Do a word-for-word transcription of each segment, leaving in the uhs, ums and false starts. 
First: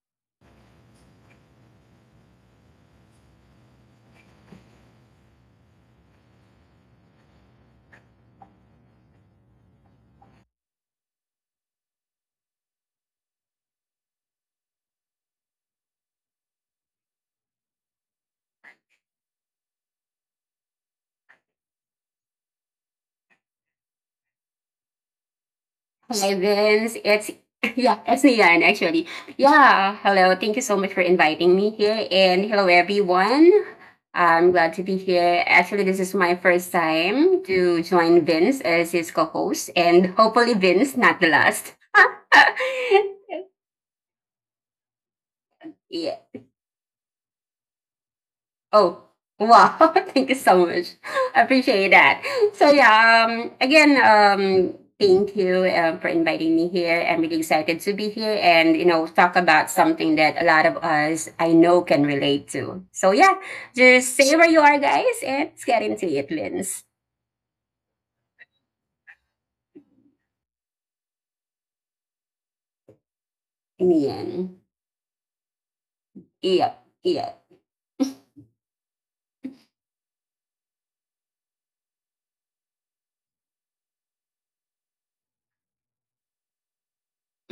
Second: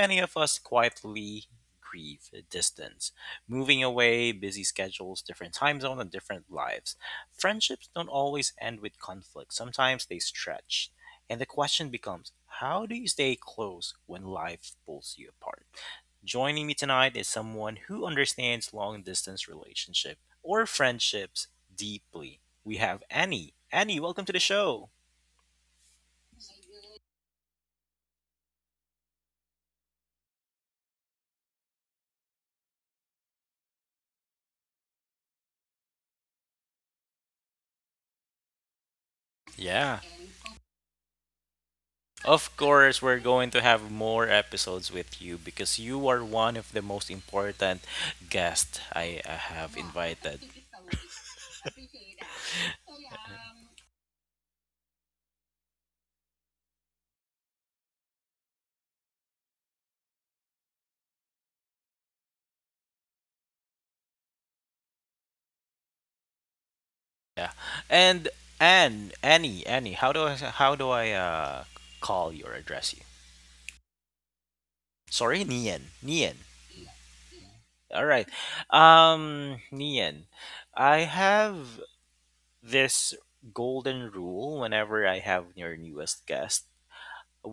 many of us quietly grieve distance. Moving away, busy schedules, different time zone, and different lives. Friendships don't always end with conflict, sometimes they stretch. And the question becomes, how do you stay close when life pulls you apart? Joining me tonight is someone who understands long distance relationship or friendships deeply. We have Annie. Annie, welcome to the show. Hi Vince, it's yeah, it's Nian actually. Yeah, hello. Thank you so much for inviting me here, and hello everyone. I'm glad to be here. Actually, this is my first time to join Vince as his co-host, Yeah. and hopefully Vince not the last. Of course, we're going to have more episodes with you because you Yeah. are one of the most important guests Oh, I uh, wow. have Thank you invited. so much. I appreciate that. So, yeah, um, again, um, thank you um, for inviting me here. I'm really excited to be here and, you know, talk about something that a lot of us I know can relate to. So, yeah, just stay where you are, guys, and let's get into it, Lins. Yeah. And Anne, Annie, Annie, how do I how do I uh call you or address you? In the end. Sorry, Nian. Nian. Yep, yep. All right. Um Nian, I have this golden rule whenever I have your newest guest.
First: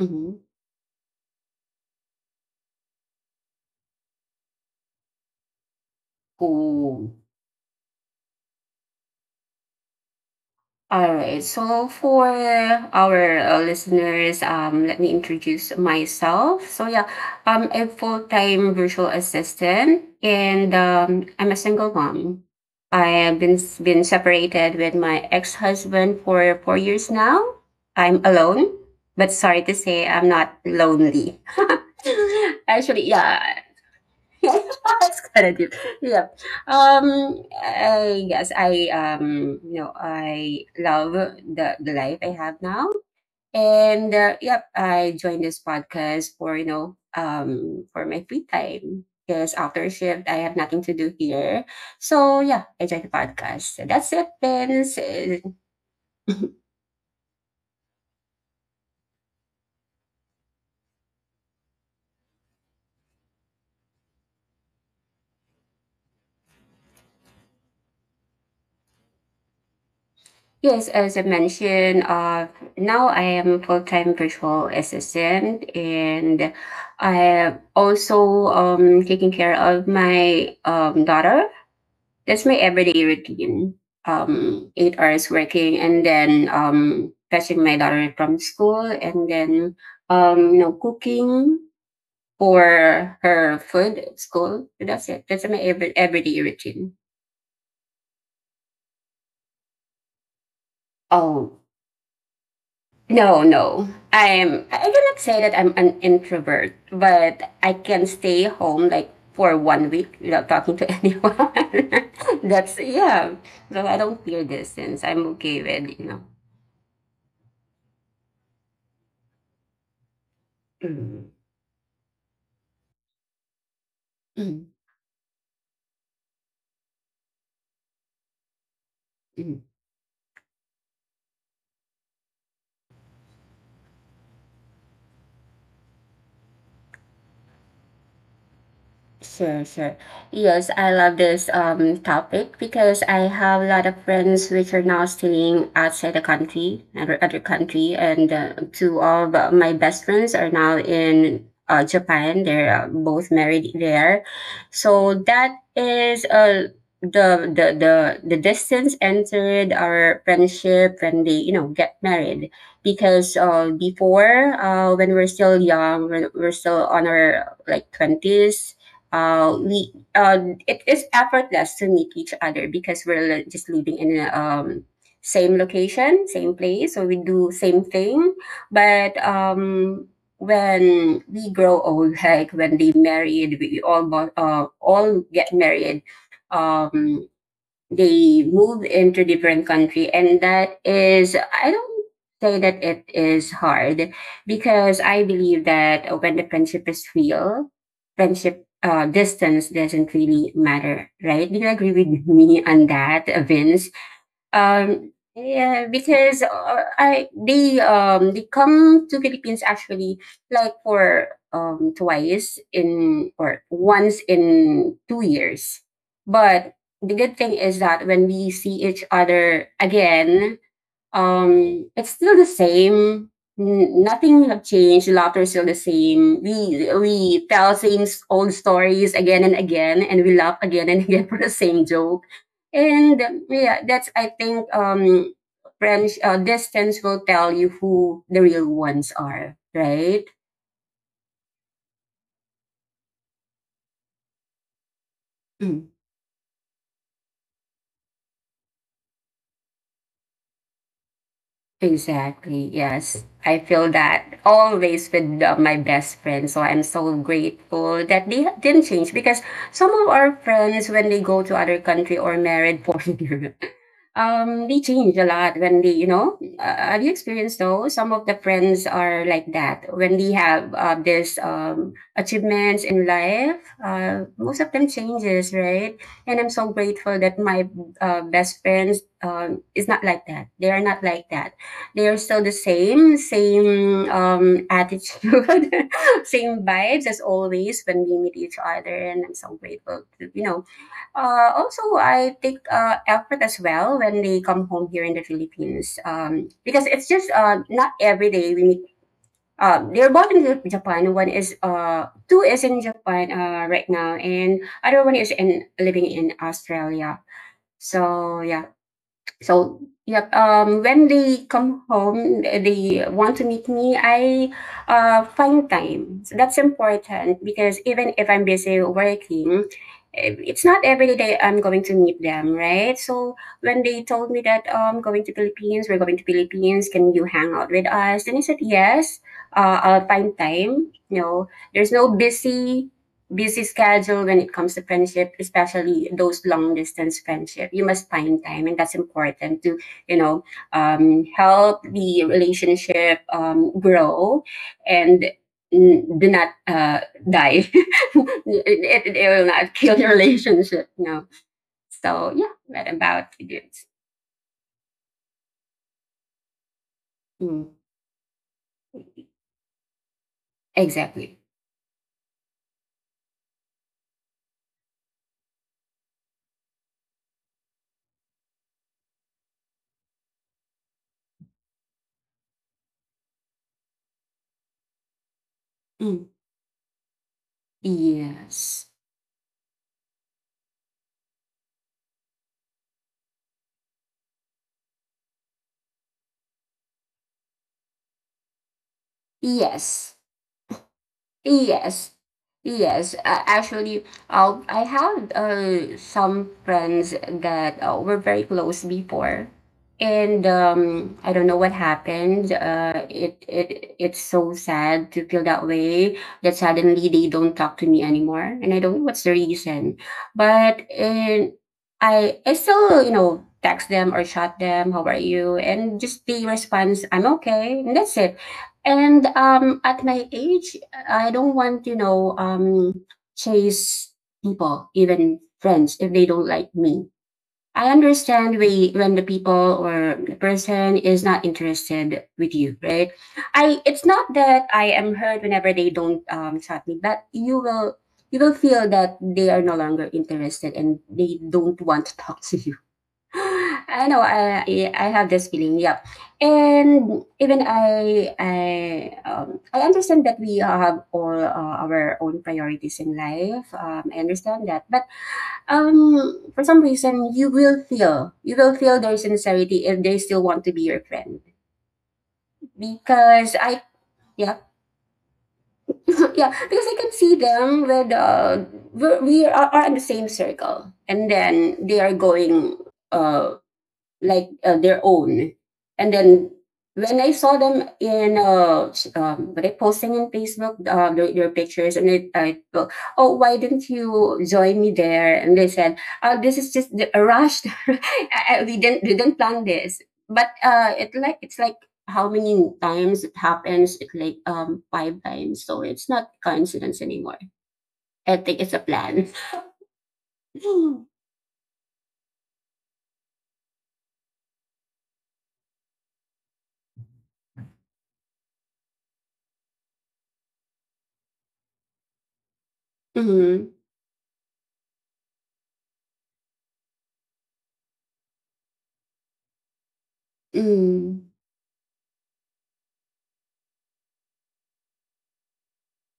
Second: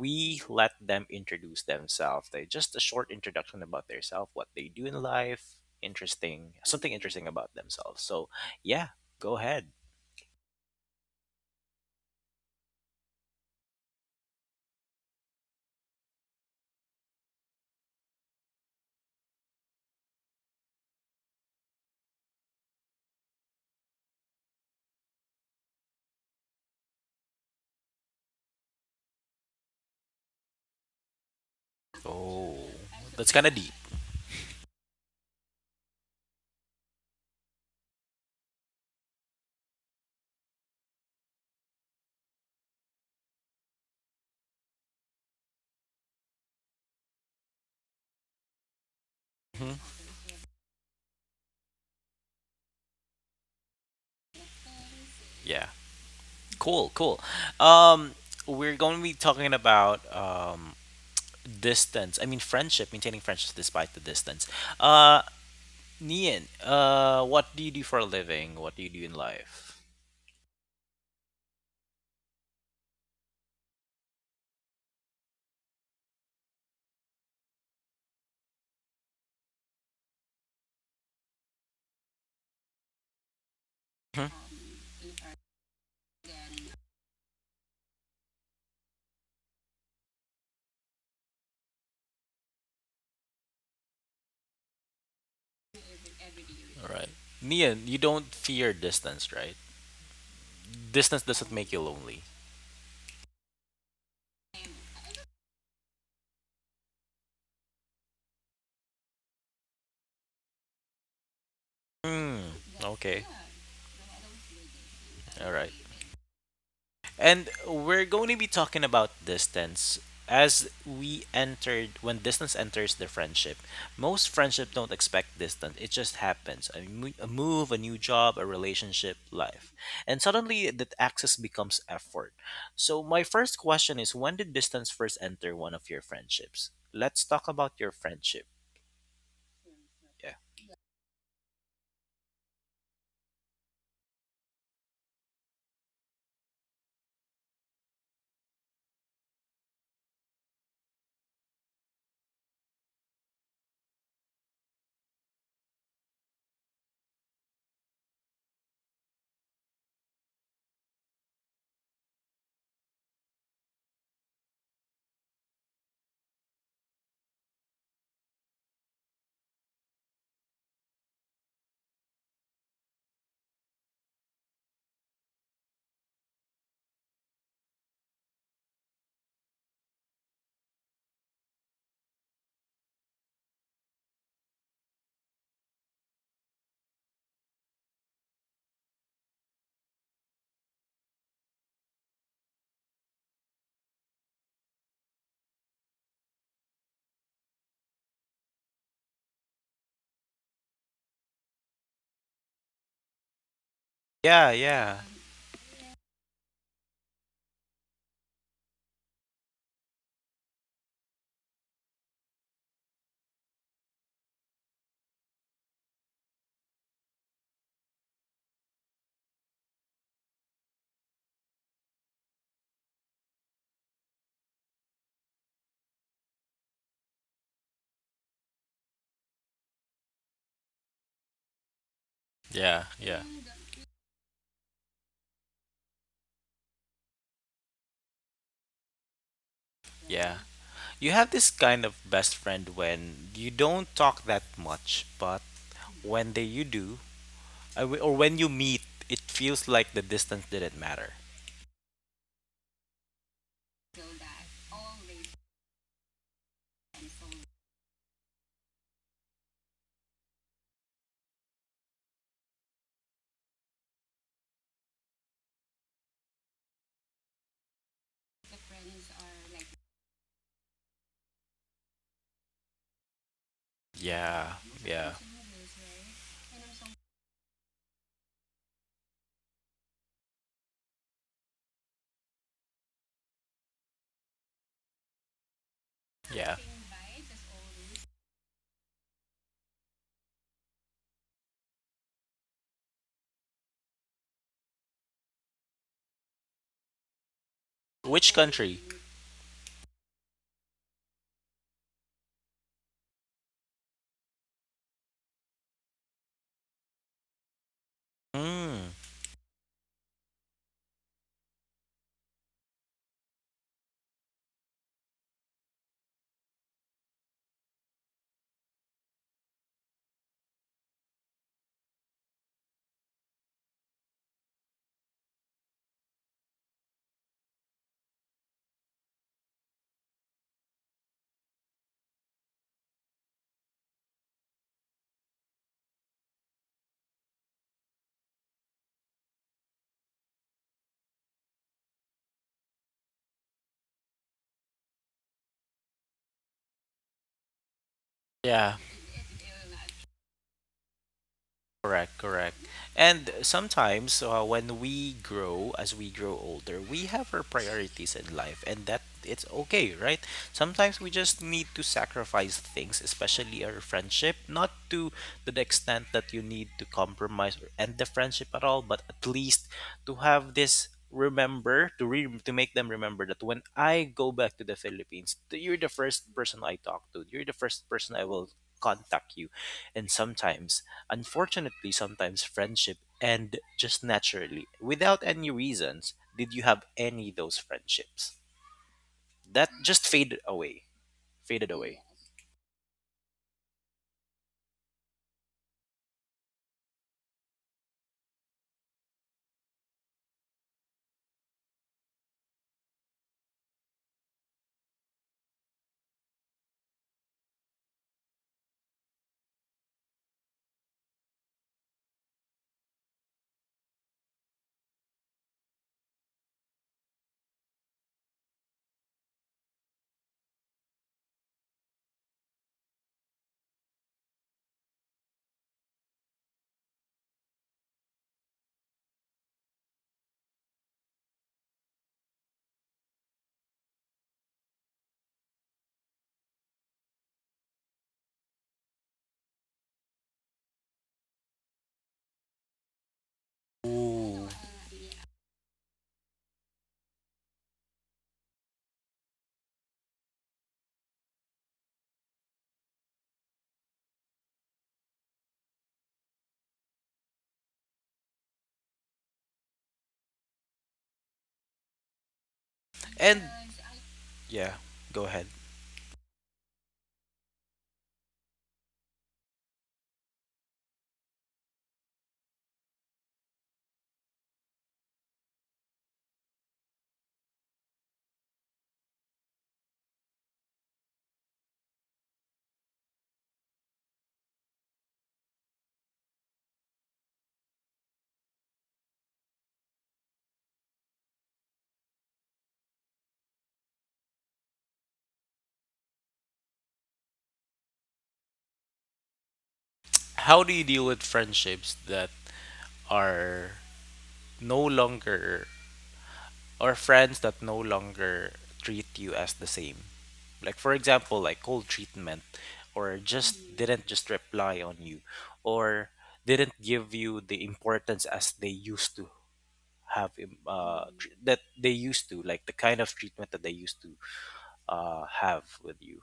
Mm-hmm. let them introduce themselves. They just a short introduction about themselves, what they do in life, interesting, something Cool. interesting about themselves. So, yeah, go ahead. All right. So for our uh, listeners, um, let me introduce myself. So yeah, um, I'm a full-time virtual assistant, and um, I'm a single mom. I have been been separated with my ex-husband for four years now. I'm alone, but sorry to say, I'm not lonely. Oh, Actually, that's kind of yeah, deep. that's correct. Yeah. Um. I guess I um. You know, I love the the life I have now, and uh, yep, I joined this podcast for you know um for my free time because after Hmm. shift I have nothing to do here. So yeah, I joined the podcast. So that's it, Vince. Uh, Yeah, cool, cool. Um, we're going to be talking about um distance. I mean, friendship, maintaining friendships despite the distance. Uh, Nian, uh, what do you do for a living? What do you do in life? Yes, as I mentioned, uh, now I am a full-time virtual assistant and I am also um, taking care of my um, daughter. That's my everyday routine. Mhm. Um, eight hours working and then um, fetching my daughter from school and then um, you know, cooking for her food at school. That's it. That's my every everyday All routine. right, Nian, you don't fear distance, right? Distance doesn't Oh, make you lonely. no, no. I'm I cannot say that I'm an introvert, but I can stay home like for one week without talking to anyone. Hmm. That's Okay. yeah. So I don't fear distance. I'm All okay right. with you know. And we're going to be talking about distance as we Mm, entered when distance enters the friendship. Most mm, friendships don't expect distance. It just happens. A, mo- a move, a new job, a relationship, mm. life. And suddenly that access becomes effort. So my first question is, when did distance first enter one of your friendships? Let's talk about your friendship. Sure, sure. Yeah. Yes, I love this um topic because I have a lot of friends which are now staying outside the country, other other country, and uh, two of my best friends are now in uh, Japan. They're uh, both married there, so that is uh the the the the distance entered our friendship when they you know get married because uh before uh when we're still young when we're still on our like twenties, uh, we uh, it is effortless to meet each other because we're just living in a um, same location, same place, so we do same thing. But um, when we grow old, like when they married, we all bought, uh, all get married. Um, they moved into different country and that is I don't say that it is hard because I believe that when the friendship is real friendship, uh, distance doesn't really matter, right? Do you agree with me on that, Vince? Yeah, yeah. um, yeah, because uh, I they um they come to Philippines actually, like for um twice in or once in two years. But the good thing is that when we see each other again, um, it's still the same. N- Nothing have changed. The laughter is still the same. We we tell same s- old stories again and again, and we laugh again and again for the same joke. Yeah, yeah. And um, yeah, that's I think, um, friends uh, distance will tell you who the real ones are, right? Yeah. You have this kind of best friend when you don't talk that much, but when they you do, I w- or when you meet, it feels like the distance didn't matter. Exactly. Yes. I feel that always with uh, my best friends. So I'm so grateful that they ha- didn't change because some of our friends, when they go to other country or married foreigner, um they change a lot when they you know uh, have you experienced, though, some of the friends are like that when they have uh, this um achievements in life? uh, Yeah, Most of them yeah, changes, right? And I'm so grateful that my uh, best friends um, is not like that. They are not like that. They are still the same same um attitude, yeah. same vibes as always when we meet each other, and I'm so grateful to, you know uh, also, I take uh, effort as well when they come home here in the Philippines, um, because it's just uh, not every Which day we country? meet. Um, they're both in Jap- Japan. One is uh, two is in Japan uh, right now, and other one is in living in Australia. So yeah, Mm, so yep, um when they come home they want to meet me. I uh find time, so that's important, because even if I'm busy working, eh, it's not every day I'm going to meet them, right? So when they told me that, um going to philippines we're going to Philippines, can you hang out with us? And I said yes. uh, I'll find time. You know there's no busy busy schedule when it comes to friendship, especially those long distance friendship. You must find time, and that's important to you know um, help the relationship um, grow and mm, do not uh, die. yeah. it, it, it will not kill the relationship. No. Correct, So yeah, correct. what about And it? sometimes uh, when we grow, as we grow older, we have our Mm, priorities in life, and that it's okay, right? Sometimes we just exactly. need to sacrifice things, especially our friendship, not to to the extent that you need to compromise or end the friendship at all, but at least to have this remember to re- to make them remember that when I go back to the Philippines, th- you're the Mm, first person I talk to. You're the first person I will yes. contact you. And sometimes, unfortunately, sometimes friendship end just naturally without any reasons. Did you have any of those friendships that just Yes. faded away? Faded away. Yes, yes. Uh, actually, uh, I have uh, some friends that uh, were very close before, and um, I don't know what happened. Uh, it it it's so sad to feel that way that suddenly they don't talk to me anymore, and I don't know what's the reason. But and I I still you know text them or chat them. How are you? And just the response, I'm okay, and that's it. And um, at my age, I don't want, you know, um, chase people, even friends, if they don't like me. I understand we, when the people or the person is not interested with you, right? I it's not that I am hurt whenever they don't um chat me, but you will you will feel that they are no longer interested and they don't want to talk to you. I know. I Ooh. I I have this feeling. Yeah, and even I I um, I understand that we have all uh, our own priorities in life. Um, I understand that, but um, for some reason, you will feel you will feel their sincerity if they still want to be your friend And because I. Yeah, yeah, go ahead. yeah, because I can see them with uh, we're, we are, are in the same circle, and then they are going uh like uh, their own. And then when I saw them in uh, um, what posting in Facebook, uh, their, their pictures, and I, I thought, oh, why didn't you join me there? And they said, oh, this is just a rush. I, I, we didn't we didn't plan this, but uh, it like it's like, how many times it happens? It, like, um five times, so it's not coincidence anymore. I think it's a plan. How do you deal with friendships that are no longer, or friends that no longer treat you as the same? Like for example, like cold treatment or mm-hmm. just didn't just reply on you or didn't give you the importance as they used to have im- uh Mm. tr- that they used to, like the kind of treatment that they used to uh have with you.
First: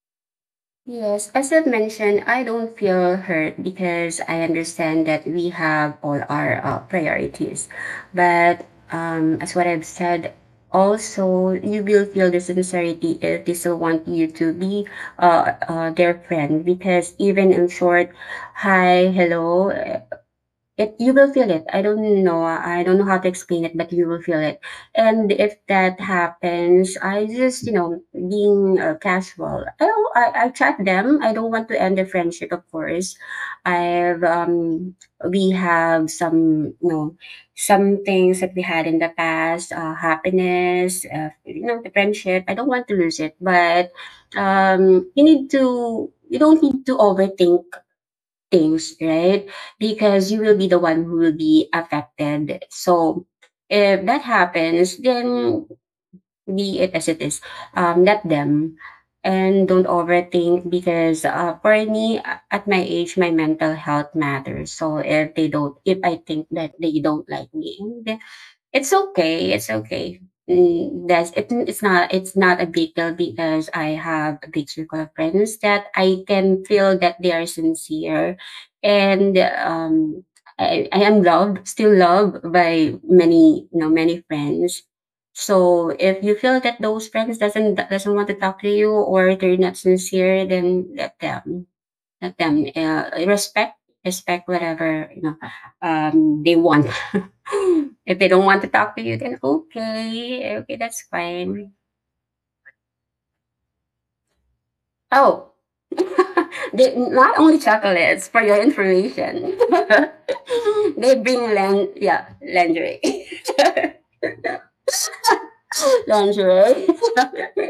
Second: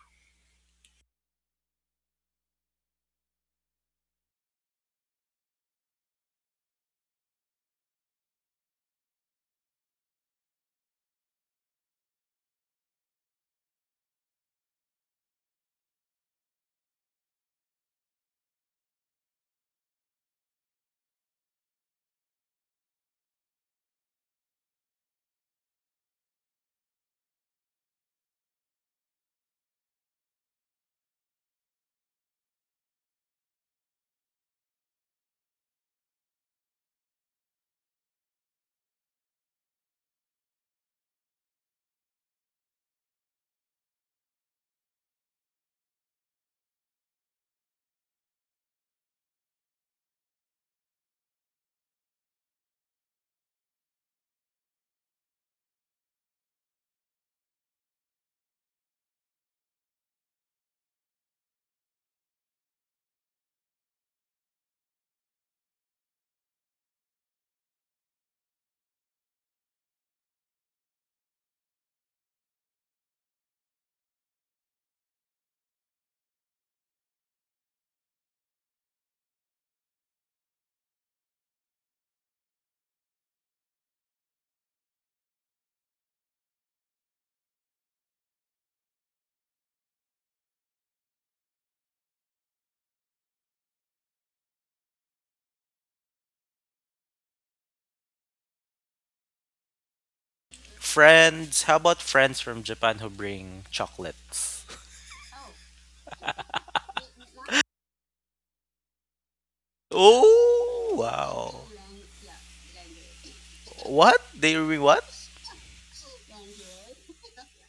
Yes, as I've mentioned, I don't feel hurt because I understand that we have all our uh, priorities. But um, as what I've said, also you will feel the sincerity if they still want you to be uh, uh, their friend, because even in short, hi, hello, it you will feel it. I don't know, I don't know how to explain it, but you will feel it. And if that happens, I just, you know, being uh, casual, I, don't- I I chat them. I don't want to end the friendship, of course. I've um we have some, you know, some things that we had in the past, uh, happiness, uh, you know, the friendship. I don't want to lose it, but um, you need to. You don't need to overthink things, right? Because you will be the one who will be affected. So if that happens, then be it as it is, um, let them. And don't overthink because, uh, for me, a- at my age, my mental health matters. So if they don't, if I think that they don't like me, it's okay. It's okay. Mm, that's it. It's not. It's not a big deal because I have a big circle of friends that I can feel that they are sincere, and um, I, I am loved, still loved by many, you know, many friends. So if you feel that those friends doesn't doesn't want to talk to you or they're not sincere, then let them let them uh, respect respect whatever, you know um, they want. if they don't want to talk to you, then okay, okay, that's Friends, fine. how about friends from Japan who bring chocolates? Oh, they not only chocolates for your information. Oh, they bring wow. lan- yeah, lingerie. What? They bring what? lingerie.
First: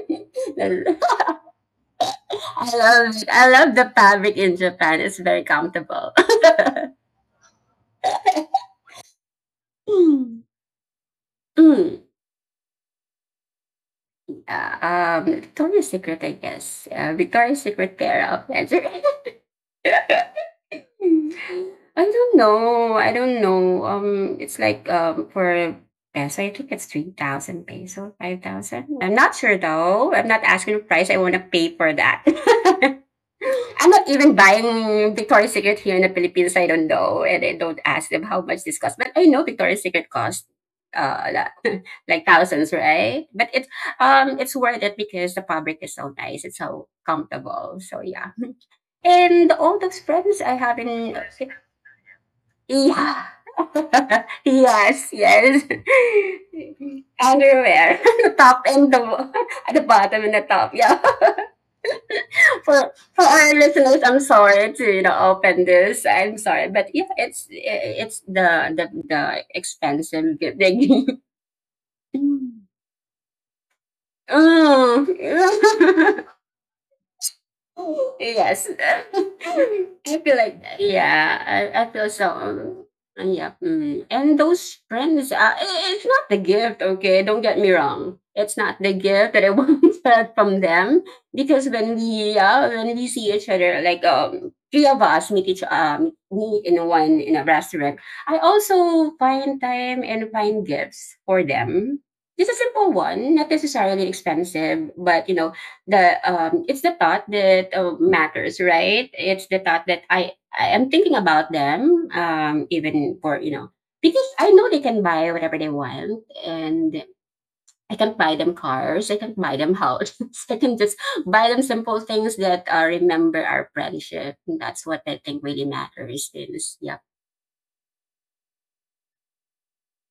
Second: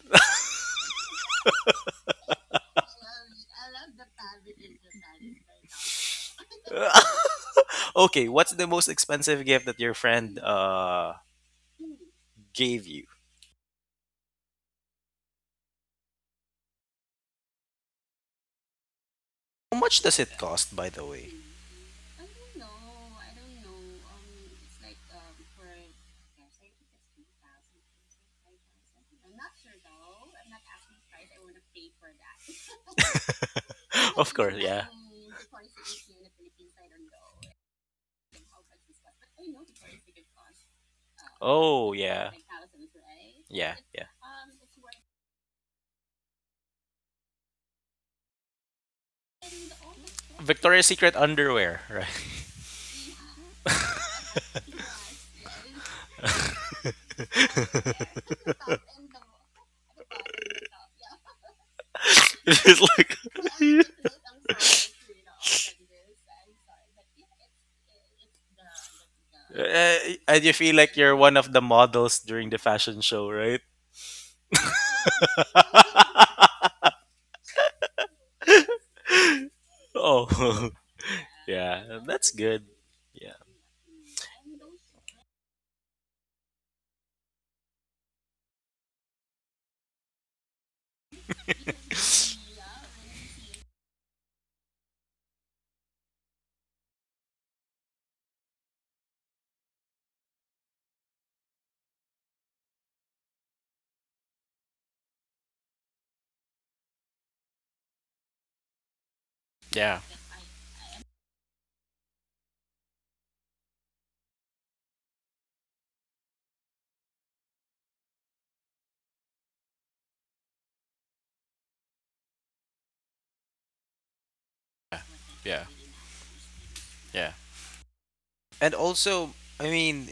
I love it. I love the fabric in Japan. It's very comfortable. Okay, what's the most expensive gift that your friend uh Mm. gave you? Yeah, um, Victoria's Secret, I guess. Yeah, Victoria's Secret pair of pants. How much does it cost, by the Hmm. way? I don't know. I don't know. Um, it's like, um for peso, I think it's three thousand peso, five thousand. I'm not sure though. I'm not asking the price. I want to pay for that. I'm not Of even course, yeah. buying Victoria's Secret here in the Philippines. I don't know, and I don't ask them how much this costs. But I know Victoria's Secret costs uh la- Oh, like yeah. thousands, right? But it's Yeah, yeah. um it's worth it because the fabric is so nice. It's so comfortable. So yeah. And all those friends I have Victoria's Secret in underwear, right? yeah. Yes, yes. Underwear, the top and the at the bottom and the top. Yeah. For It's like for our listeners, I'm sorry to you know open this. I'm sorry, but yeah, it's it's the the the Uh, expensive and you feel like you're big. one of the models during the fashion show, right? Mm. Yes. I feel like Oh. that. Yeah, I, I Yeah, feel so. that's good. um, Yeah. And yeah, mm. and those friends, uh, i- it's not the gift, okay? Don't get me wrong. It's not the gift that I wanted from them because when we, yeah, when we see each other, like um, three of us meet each um meet in one in a restaurant. I also find time and find gifts for them. Just a simple one, not necessarily expensive, but you know, the um, it's the thought that uh, matters, right? It's the thought Yeah, that I I am thinking about them, um, even for you know because I know they can buy whatever they want, and I can buy them cars, I can buy them houses, I can just buy them simple things that uh, remember our friendship. And that's what I think yeah, really matters. Is yeah, yeah. And also, I mean,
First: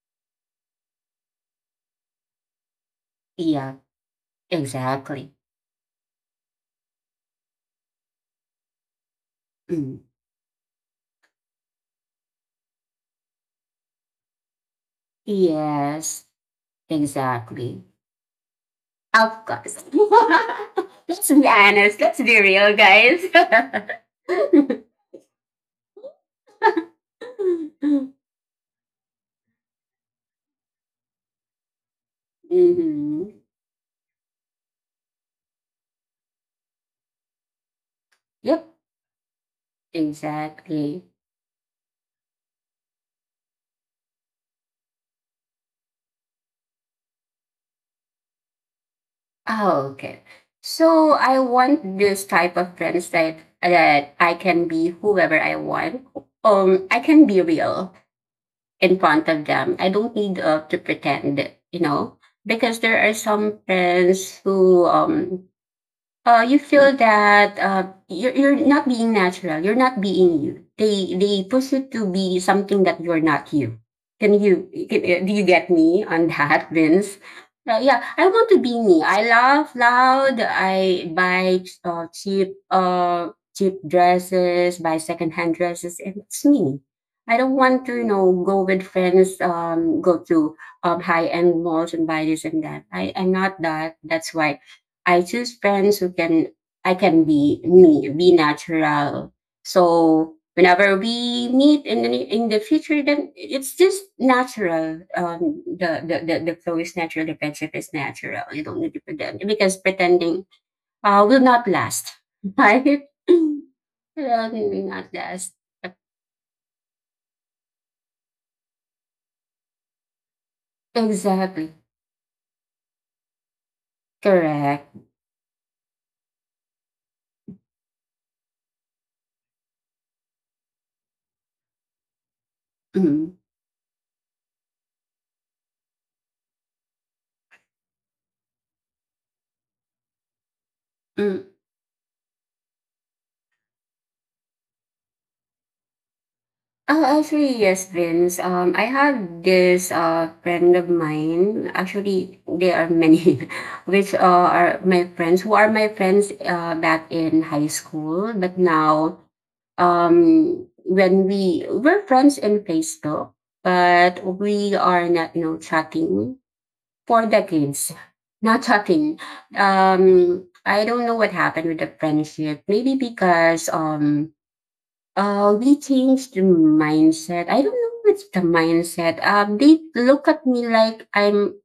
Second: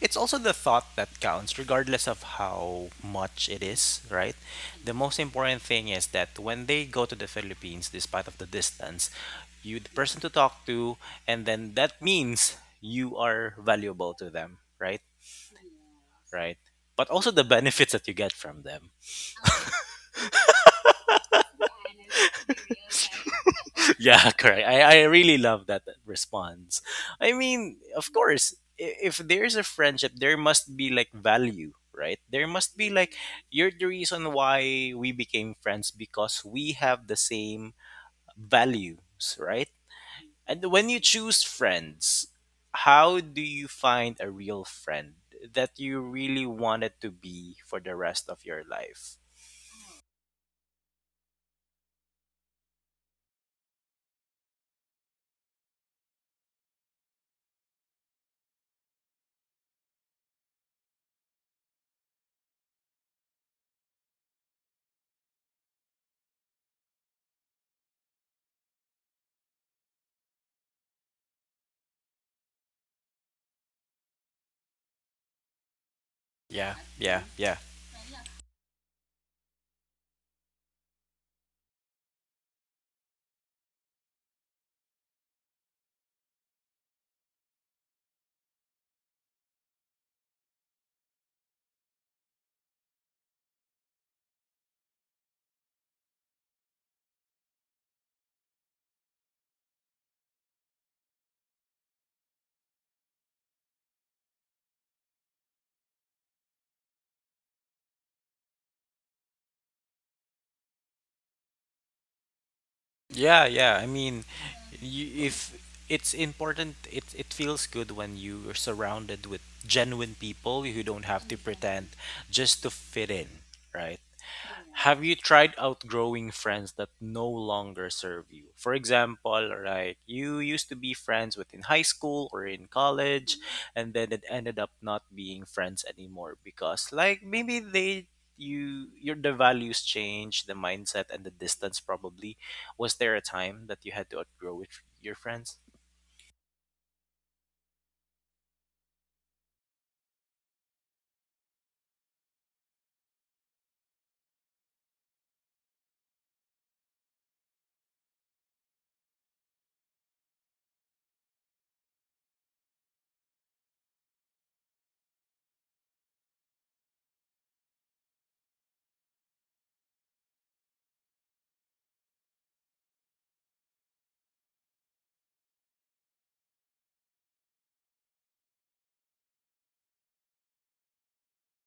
it's also the thought that counts, regardless of how much it yeah, is, right? The most exactly. important thing is that when they go to the Philippines, despite of the distance, you the Mm. person to talk to, and then that means you are valuable to them, right? Yes, Right. But also the exactly. benefits that you get from them. Of course. Let's be honest. Let's be real, guys. Yeah, correct. I, I really love that response. I mean, of course, i- if there's a friendship, there must be like value, right? There must be like Mhm. you're the reason why we became friends because we have the same Yep, values, right? And when you exactly. choose friends, how do you find a real friend that you really wanted to be for the rest of your life? Oh, okay. So I want this type of friends that that I can be whoever I want. Um, I can be real in front of them. I don't need uh, to pretend, you know, because there are some friends who um uh, you feel that uh, you're, you're not being natural. You're not being you. They they push you to be something that you're not you. Can you can, uh, do you get me on that, Yeah, Vince? yeah, yeah. Uh, yeah, I want to be me. I laugh loud. I buy uh, cheap uh cheap dresses, buy secondhand dresses, and it's me. I don't want to you know go with friends, um, go to um high end malls and buy this and that. I I'm not that. That's why I choose friends who can I can be me, be natural. So whenever we meet in the in the future, then it's just natural. Um, the the the, the flow is natural. The friendship is natural. You don't need to pretend because pretending uh, will not last, right? Yeah, yeah. I mean, Um, will not you, if last. it's important, it it feels good when you are surrounded with genuine people who don't have to Exactly. pretend just to fit in, right? Correct. Have you tried outgrowing friends that no longer serve you? For example, right, you used to be friends with in high school or in college, Mm. and then it ended up not being friends anymore because, like, maybe they you your the values change the mindset and the Mm. distance probably, was there a time that you had to outgrow with your friends? Uh, actually, yes, Vince. Um, I have this uh friend of mine. Actually, there are many, which uh, are my friends, who are my friends uh, back in high school. But now, um, when we were friends in Facebook, but we are not, you know, chatting for decades. Not chatting. Um, I don't know what happened with the friendship. Maybe because um uh, we changed the mindset. I don't know what's the mindset. Um, they look at me like I'm.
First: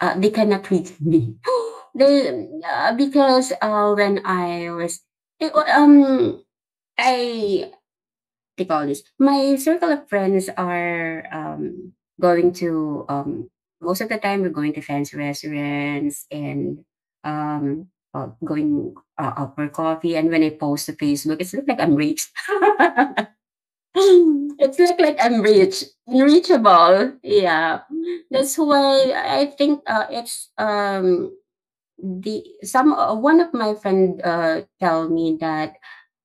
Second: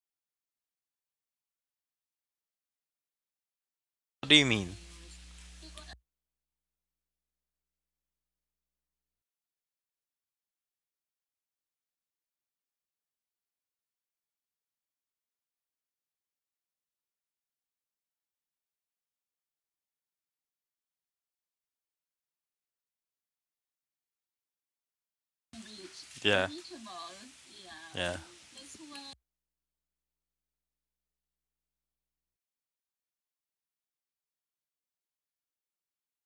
Uh, they cannot reach me. They uh, because uh, when What do you I mean? was it wa- um I they call this my circle of friends are um going to um most of the time we're going to fancy restaurants and um uh, going uh, out for coffee, and when I post to Facebook it's look like I'm rich. It's look like I'm rich, Yeah, reachable. Yeah, yeah. that's why I think uh, it's um the some uh, one of my friend uh tell me that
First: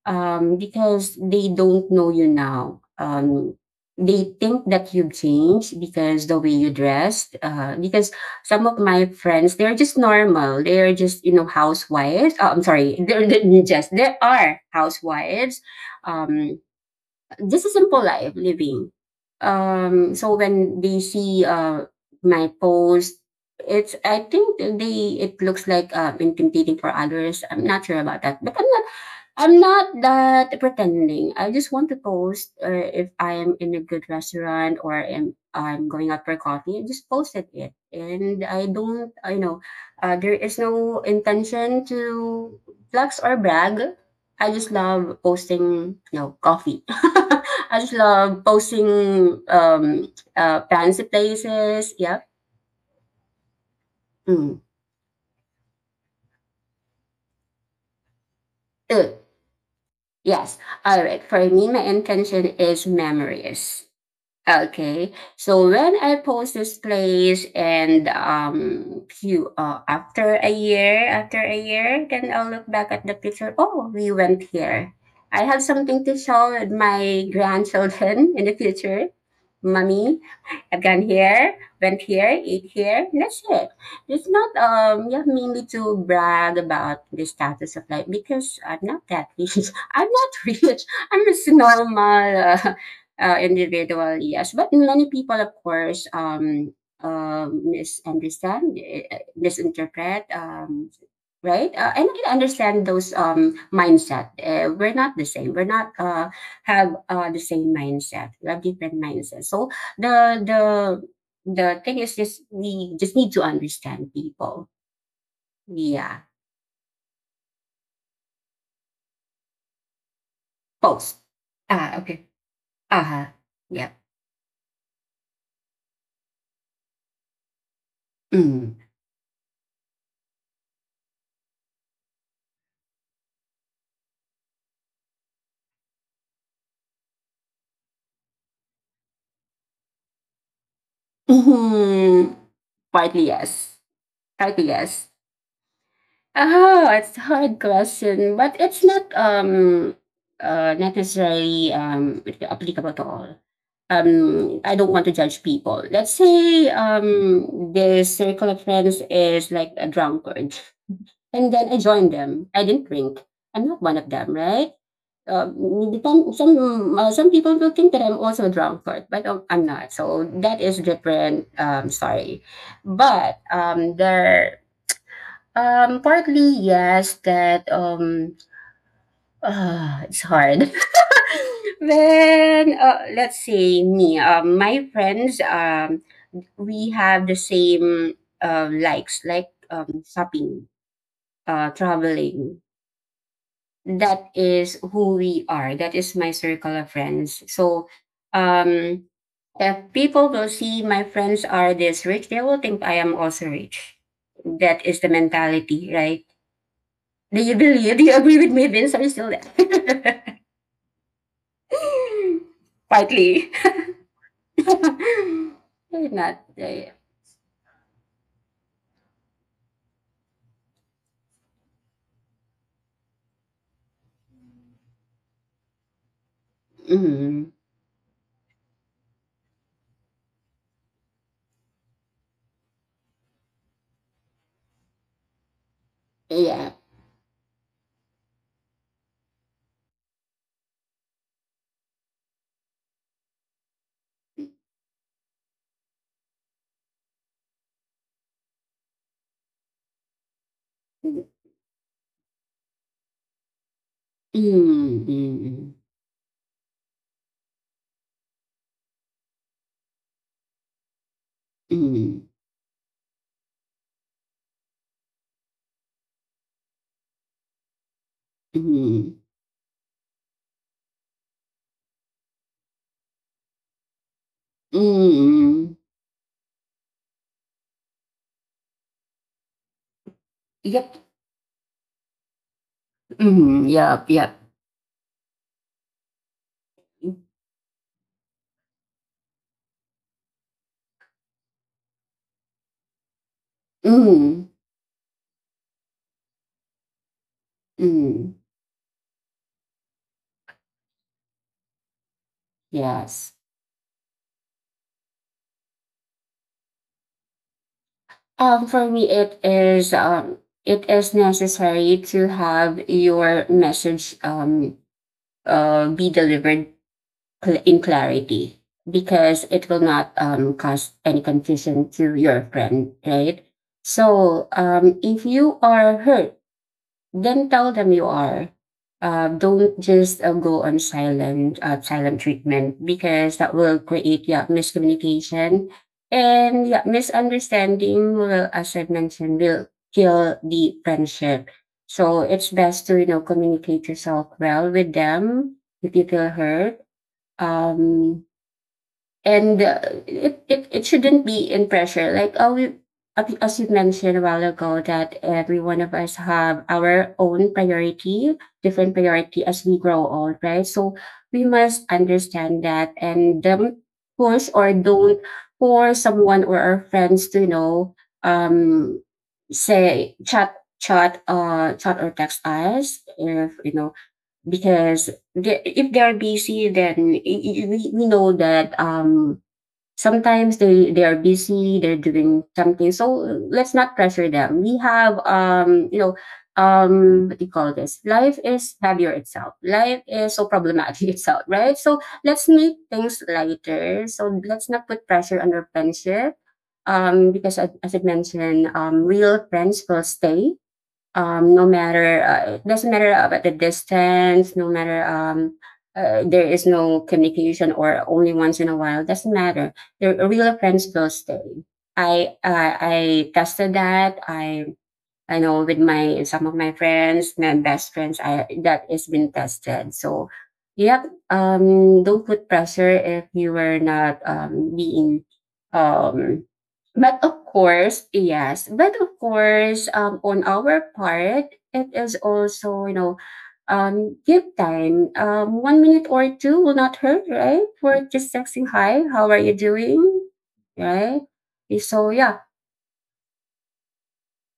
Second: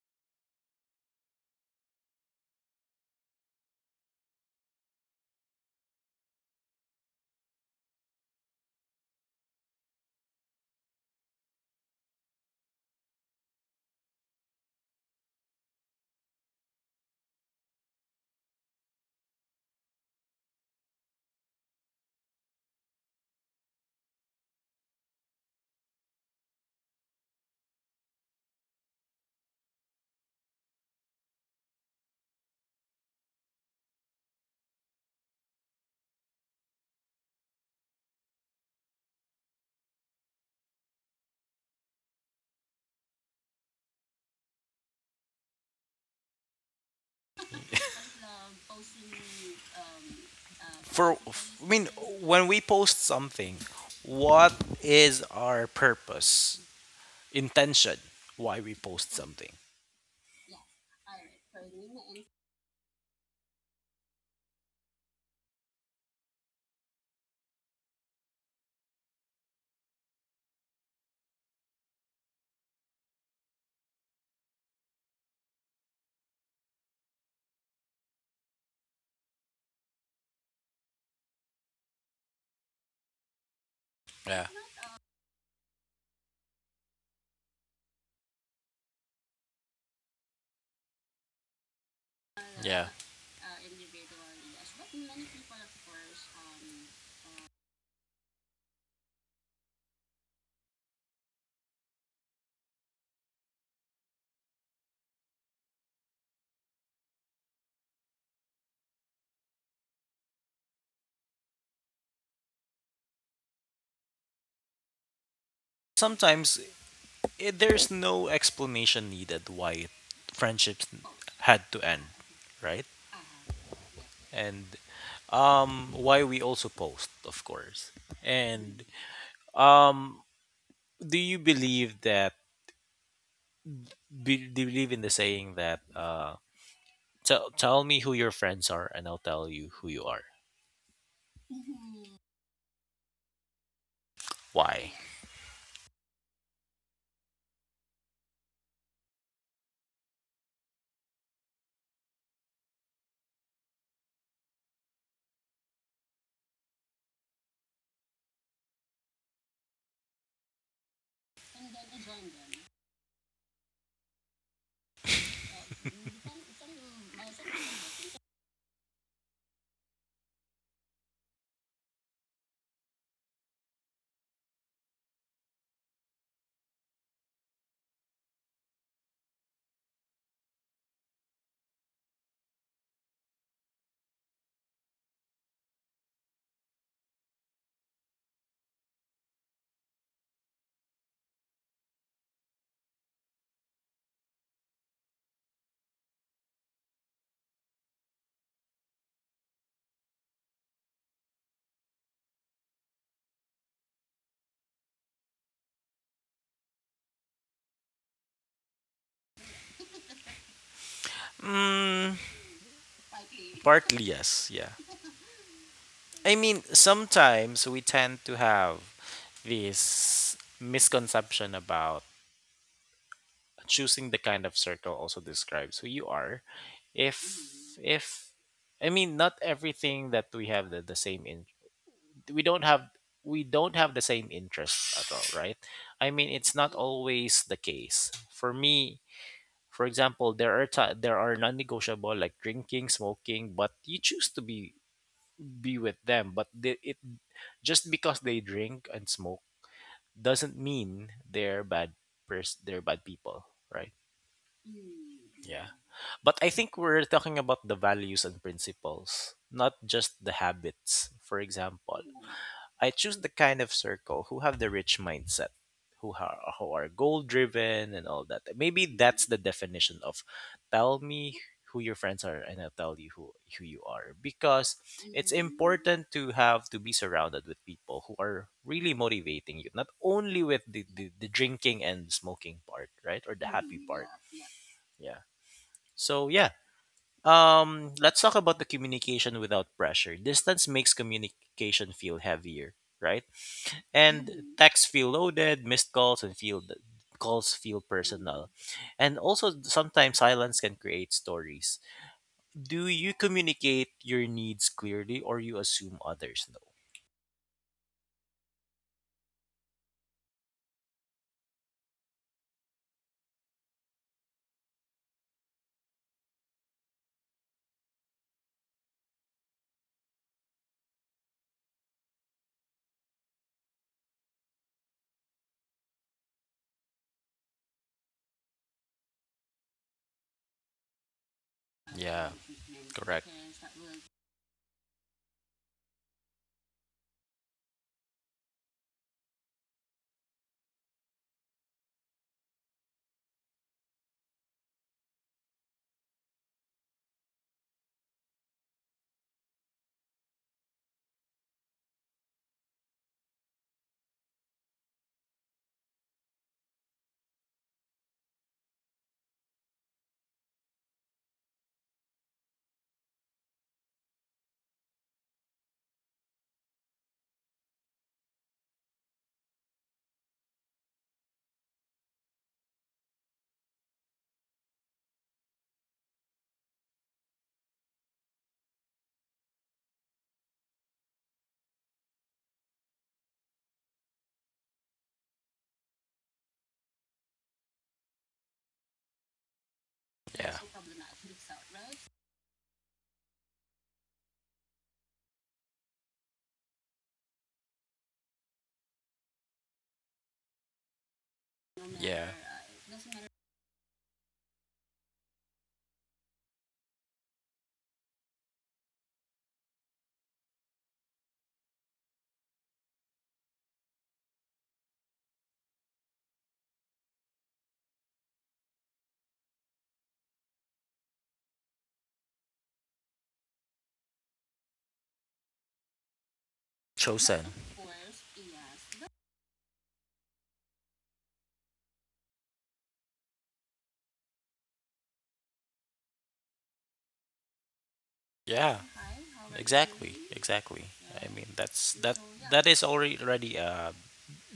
um because they don't know you now, um they think that you've changed because the way you dressed uh because some of my friends they're just normal, they're just you know housewives. Oh, I'm sorry, they're, they're just they are housewives, um just a simple life living. Um, so when they see uh my post, it's I think they it looks like uh intimidating for others. I'm not sure about that, but I'm not I'm not that pretending. I just want to post uh, if I am in a good restaurant or am I'm going out for coffee. I just posted it, and I don't. You know uh, there is no intention to flex or brag. I just love posting, you know, coffee. I just love posting um, uh, fancy For f- I mean, places. Yeah. when we post something, what Mm. is our purpose? Intention why we Uh, post something. yes. All right. For me, my intention is memories. Okay, so when I post this place and um few uh, after a year, after a year, then I'll look back at the picture. Oh, we went here. I have something to show with my grandchildren in the future. Mommy, I've gone here, went here, ate here. And That's it. It's Yeah. not um yeah mainly to brag about the status of life because I'm not that rich. I'm not rich. I'm just normal Yeah. uh, individual, yes. But many people, of course, um, um misunderstand, eh, eh, misinterpret, um, right? Uh, and I can understand those um, mindset. Uh, we're not the same. We're not uh, have uh, the same mindset. We have different mindsets. So the the the thing is just we just need to understand people. Yeah. Sometimes, it, there's no explanation needed why friendships Post. had to Ah, end, okay. right? Uh-huh. Yep. And um, why we also post, of course. Mm. And um, do you believe that? Be, do you believe in the saying that uh, tell tell me who your friends are, and I'll tell you who you are? Hmm. Partly yes. Partly Why? yes. Oh, it's a hard question, but it's not um uh necessarily um applicable to all. Um, I don't want to judge people. Let's say um the circle of friends is like a drunkard, and then I join them. I didn't drink. I'm not one of them, right? Um, some some uh, some people will think that I'm also a drunkard, but um, I'm not. So that is different. Um, sorry, but um, there um, partly, yes, that, um, ah, it's hard. When, uh, let's say me, um, my friends, um, we have the same uh, likes, like um, shopping, uh, traveling. That is who we are. That is my circle of friends. So, um, if people will see my friends are this rich, they will think I am also rich. That is the mentality, right? Do you believe? Do you agree with me, Vince? Are you still there? Mm, Quietly. partly yes, yeah. I Not mean, there. sometimes we tend to have this misconception about choosing the kind of circle also describes who you are, if Mm, if I mean, not everything that we have the, the same in, we don't have, we don't have the same interests at all, right? I mean, it's yeah. not always the case for me. For example, there are ti there are non-negotiable like drinking, smoking, but you choose to be be with them, but they, it just because they drink and smoke doesn't mean Mm, they're bad pers- they're bad people, right? Yeah. mm, But I think we're talking about the values and principles, not just the habits. For example, mm, I choose the kind of circle who have the rich mindset, who are, who are goal driven and all that. Maybe mm, that's the definition of tell me who your friends are and I'll tell you who, who you are. Because it's mm. important to have to be surrounded with people who are really motivating you, not only with the, Yep. the, the drinking and smoking part, right? Or the Mm, happy yep. part. Yep. Yeah. So yeah. Um let's talk about the communication without pressure. Distance makes communication feel heavier, right? And hmm Mm, texts feel loaded, missed calls and feel calls feel mm, personal. And also sometimes silence can create stories. Do you yes. communicate your needs clearly, or you assume others know? Um, for me, it is um, it is necessary to have your message um, uh, be delivered cl- in clarity because it will not um, cause any confusion to your friend, right? So um, if you are hurt, then tell them you are. Uh, don't just uh, go on silent, uh, silent Yeah, treatment correct. because that will create yeah, miscommunication and yeah, misunderstanding will, as I mentioned, will kill the friendship. So it's best to you know communicate yourself well with them if you feel hurt um and uh, it, it it shouldn't be in pressure like oh we, as as you mentioned a while ago, that every one of us have our own priority, different priority as we grow old, right? So we must understand that, and um, push or don't force someone or our friends to you know um say chat chat uh chat or text us if you know, because the, if they're busy then i- i- we, we know that um sometimes they they are busy, they're doing something, so uh, let's not pressure them. We have um you know um what do you call this, life is heavier itself, life is so Yeah. problematic itself, right? So let's make things lighter, so let's not put pressure on our friendship, um because as, as I mentioned, um real friends will stay, um, no matter Yeah. uh, it doesn't matter about the distance, no matter um, uh, there is no communication or only once in a while, doesn't matter. The real friends will stay. I uh, I tested that. I I know with my some of my friends, my best friends, I that is been tested. So yep. Um, don't put pressure if you were not um being um. But of Chosen. course, yes. But of course, um, on our part, it is also you know, um, give time. Um, one minute or two will not hurt, right? We're just texting Yeah, hi. How are you exactly, doing? exactly. Right. I mean, that's So that yeah, that is already already a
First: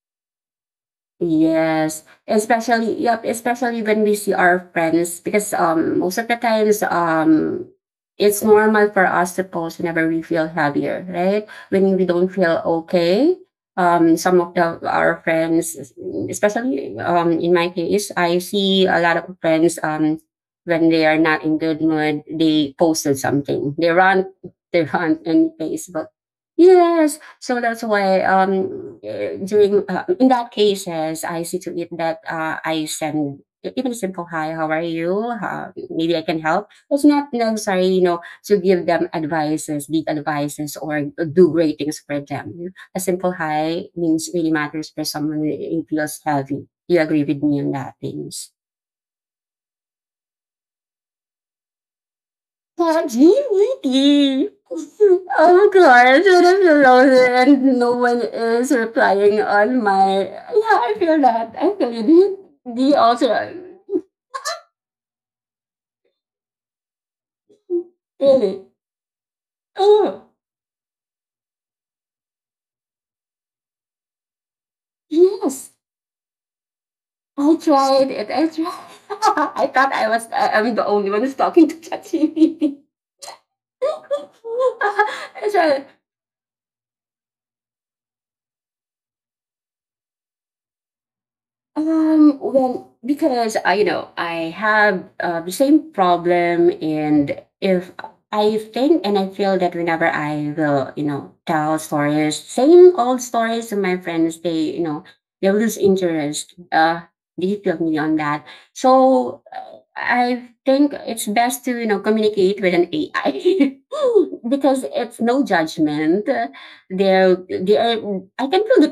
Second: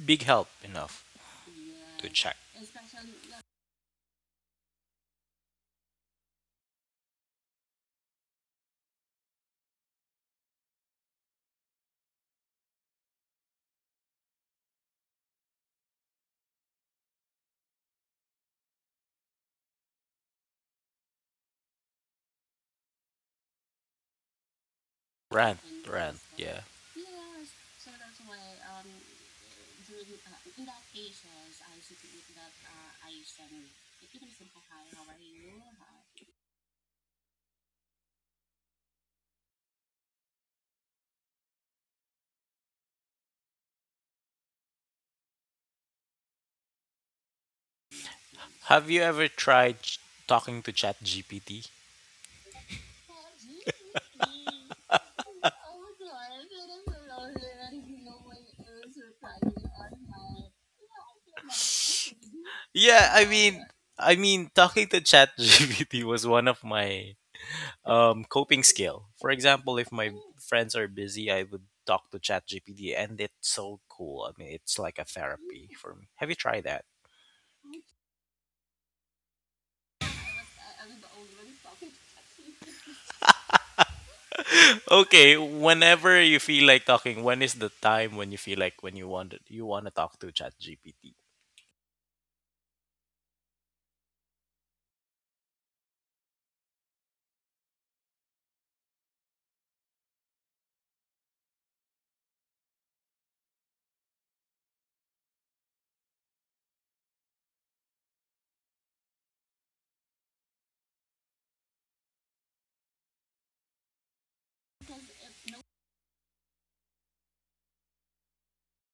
big help enough yes, to check. especially yep, especially when we see our friends because um most of the times um it's normal for us to post whenever we feel heavier, right? When we don't feel okay. Um some of the our friends, especially um in my case, I see a lot of friends um when they are not in good mood, they posted something. They rant they rant in Rant, Facebook. rant. Yeah. Yes, so that's why um eh, during uh, in that cases I see to it that uh, I send even a simple hi, how are you? Uh, maybe I can help. It's not necessary, you know, to give them advices, big advices, or do great things for them. A simple hi means really matters for someone. It feels heavy. You agree with me on that, things? Have you ever tried ch- talking to Chat G P T? Gee whitey. Oh gosh, I'm alone and no one is replying on my. Yeah, I feel that. I feel it. Do you, do you Yeah, I also mean, I mean, talking to Chat G P T was one of my um coping really? skill. For example, if my Oh friends are busy, I would talk to Chat G P T, and it's so cool. I mean, it's like a therapy yes, for me. Have you tried that? I tried it. I tried. I thought I was. I, I'm the only one who's talking to ChatGPT. Okay, I tried. whenever you feel like talking, when is the time when you feel like when you want you want to talk to ChatGPT? Um, well, because I, you know, I have uh, the same problem, and if I think and I feel that whenever I will, you know, tell stories, same old stories to my friends, they, you know, they lose interest. Uh, they feel me on that. So uh, I think it's best to, you know, communicate with an A I because it's no judgment. There, there, I can feel the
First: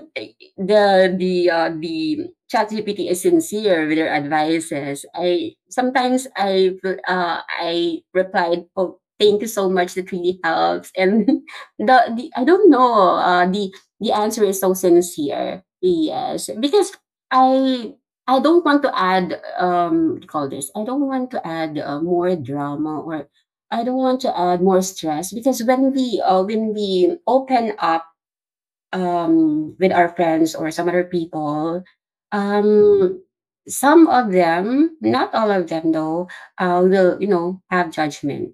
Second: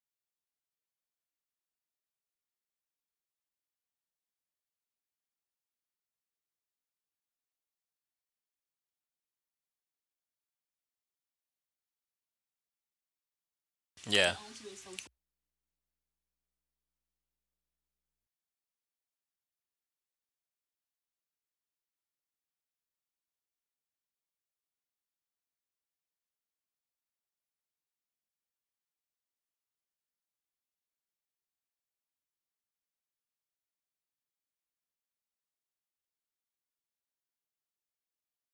the the uh, the ChatGPT is sincere with their advices. I sometimes I uh, I replied, "Oh, thank you so much. That really helps." And the, the I don't know. Uh, the the Yeah. answer is so sincere. Yes, because I I don't want to add um what do you call this. I don't want to add uh, more drama or I don't want to add more stress because when we uh, when we open up um, with our friends or some other people, um, some of them, not all of them though, uh, will you know have judgment,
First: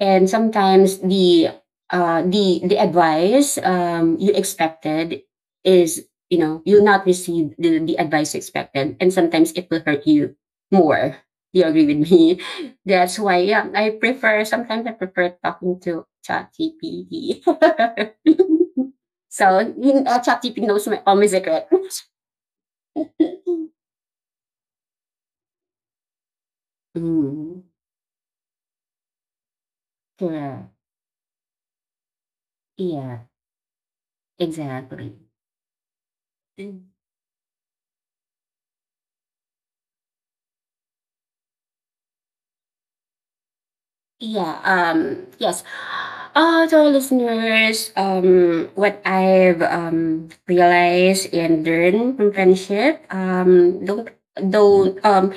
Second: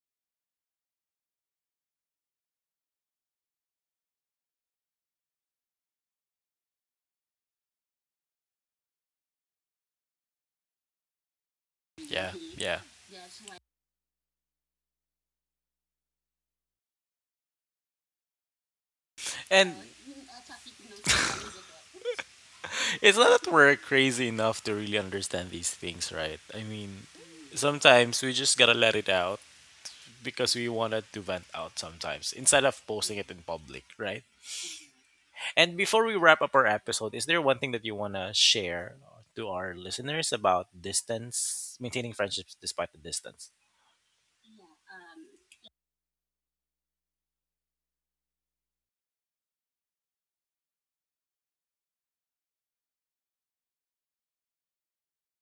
and sometimes the uh, the the advice um, you expected is you know you'll not receive the, the advice you expected, and sometimes it will hurt you more. Do you agree with Yeah, me? yeah. That's why, yeah, I prefer sometimes I prefer talking to ChatGPT. So And yun, uh, ChatGPT knows my, all my secrets. it's not that we're crazy enough to really understand these things, right? I mean, Mm, sometimes we just gotta let it out because we correct. wanted to vent out sometimes instead of posting Yeah, it in public, right? exactly. And before we wrap up our episode, is there one thing that you wanna share to our listeners about distance, maintaining friendships despite the distance? Yeah, um, yes. Uh, to our listeners, um, what I've um, realized and learned from friendship, um, don't don't um,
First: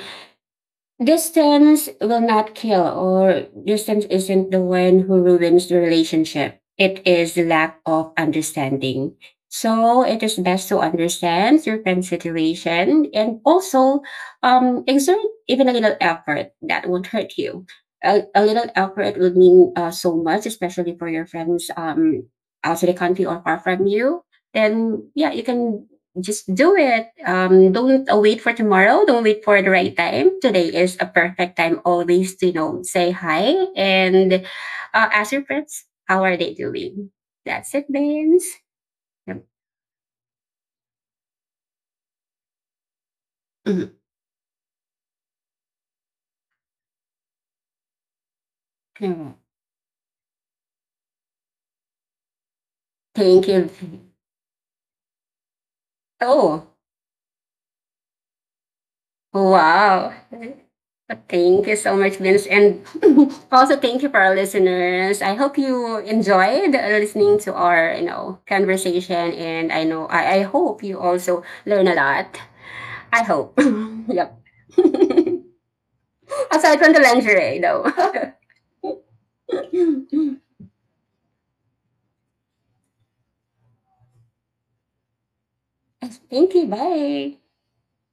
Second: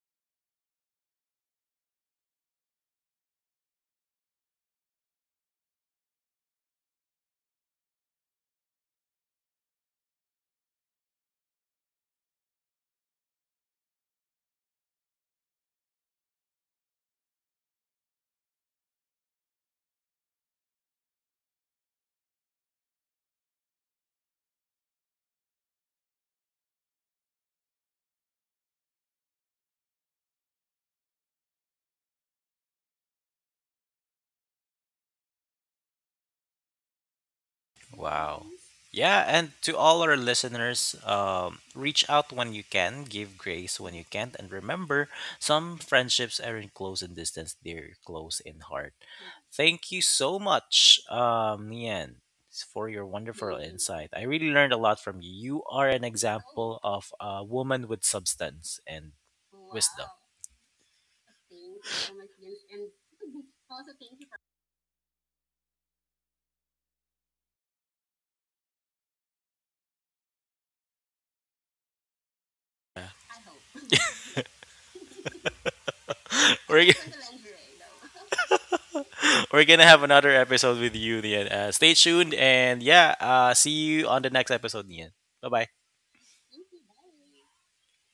distance will not kill, or distance isn't the one who ruins the relationship. It is the lack of understanding. So it is best to understand your friend's situation, and also um, exert even a little effort that won't hurt you. A, a little effort would mean uh, so much, especially for your friends um, outside the country or far from you. Then, yeah, you can just do it. Um, don't uh, wait for tomorrow. Don't wait for the right time. Today is a perfect time always to, you know, say hi and uh, ask your friends, how are they doing? That's it, Baines. Wow. Yeah, Yep. and to all our listeners, um, reach out when you can, give grace Mhm. when you can't, and remember, some friendships aren't close in distance; they're close in heart. Mm. Thank you so much, um, Nian, for your Thank wonderful you. insight. I really learned a lot from you. You are an Oh, example of a woman with substance and wow. wisdom. Thank you so much, Vince. And also thank you for our listeners. I hope you enjoyed uh, listening to our, you know, conversation. And I know I, I hope you also learn a lot. I hope. Yep. Aside from We're, the lingerie, though. we're gonna have another episode with you, Nian. Uh, stay tuned, and yeah, uh, see you on the next episode, Nian. Bye bye. It's Pinky. Bye.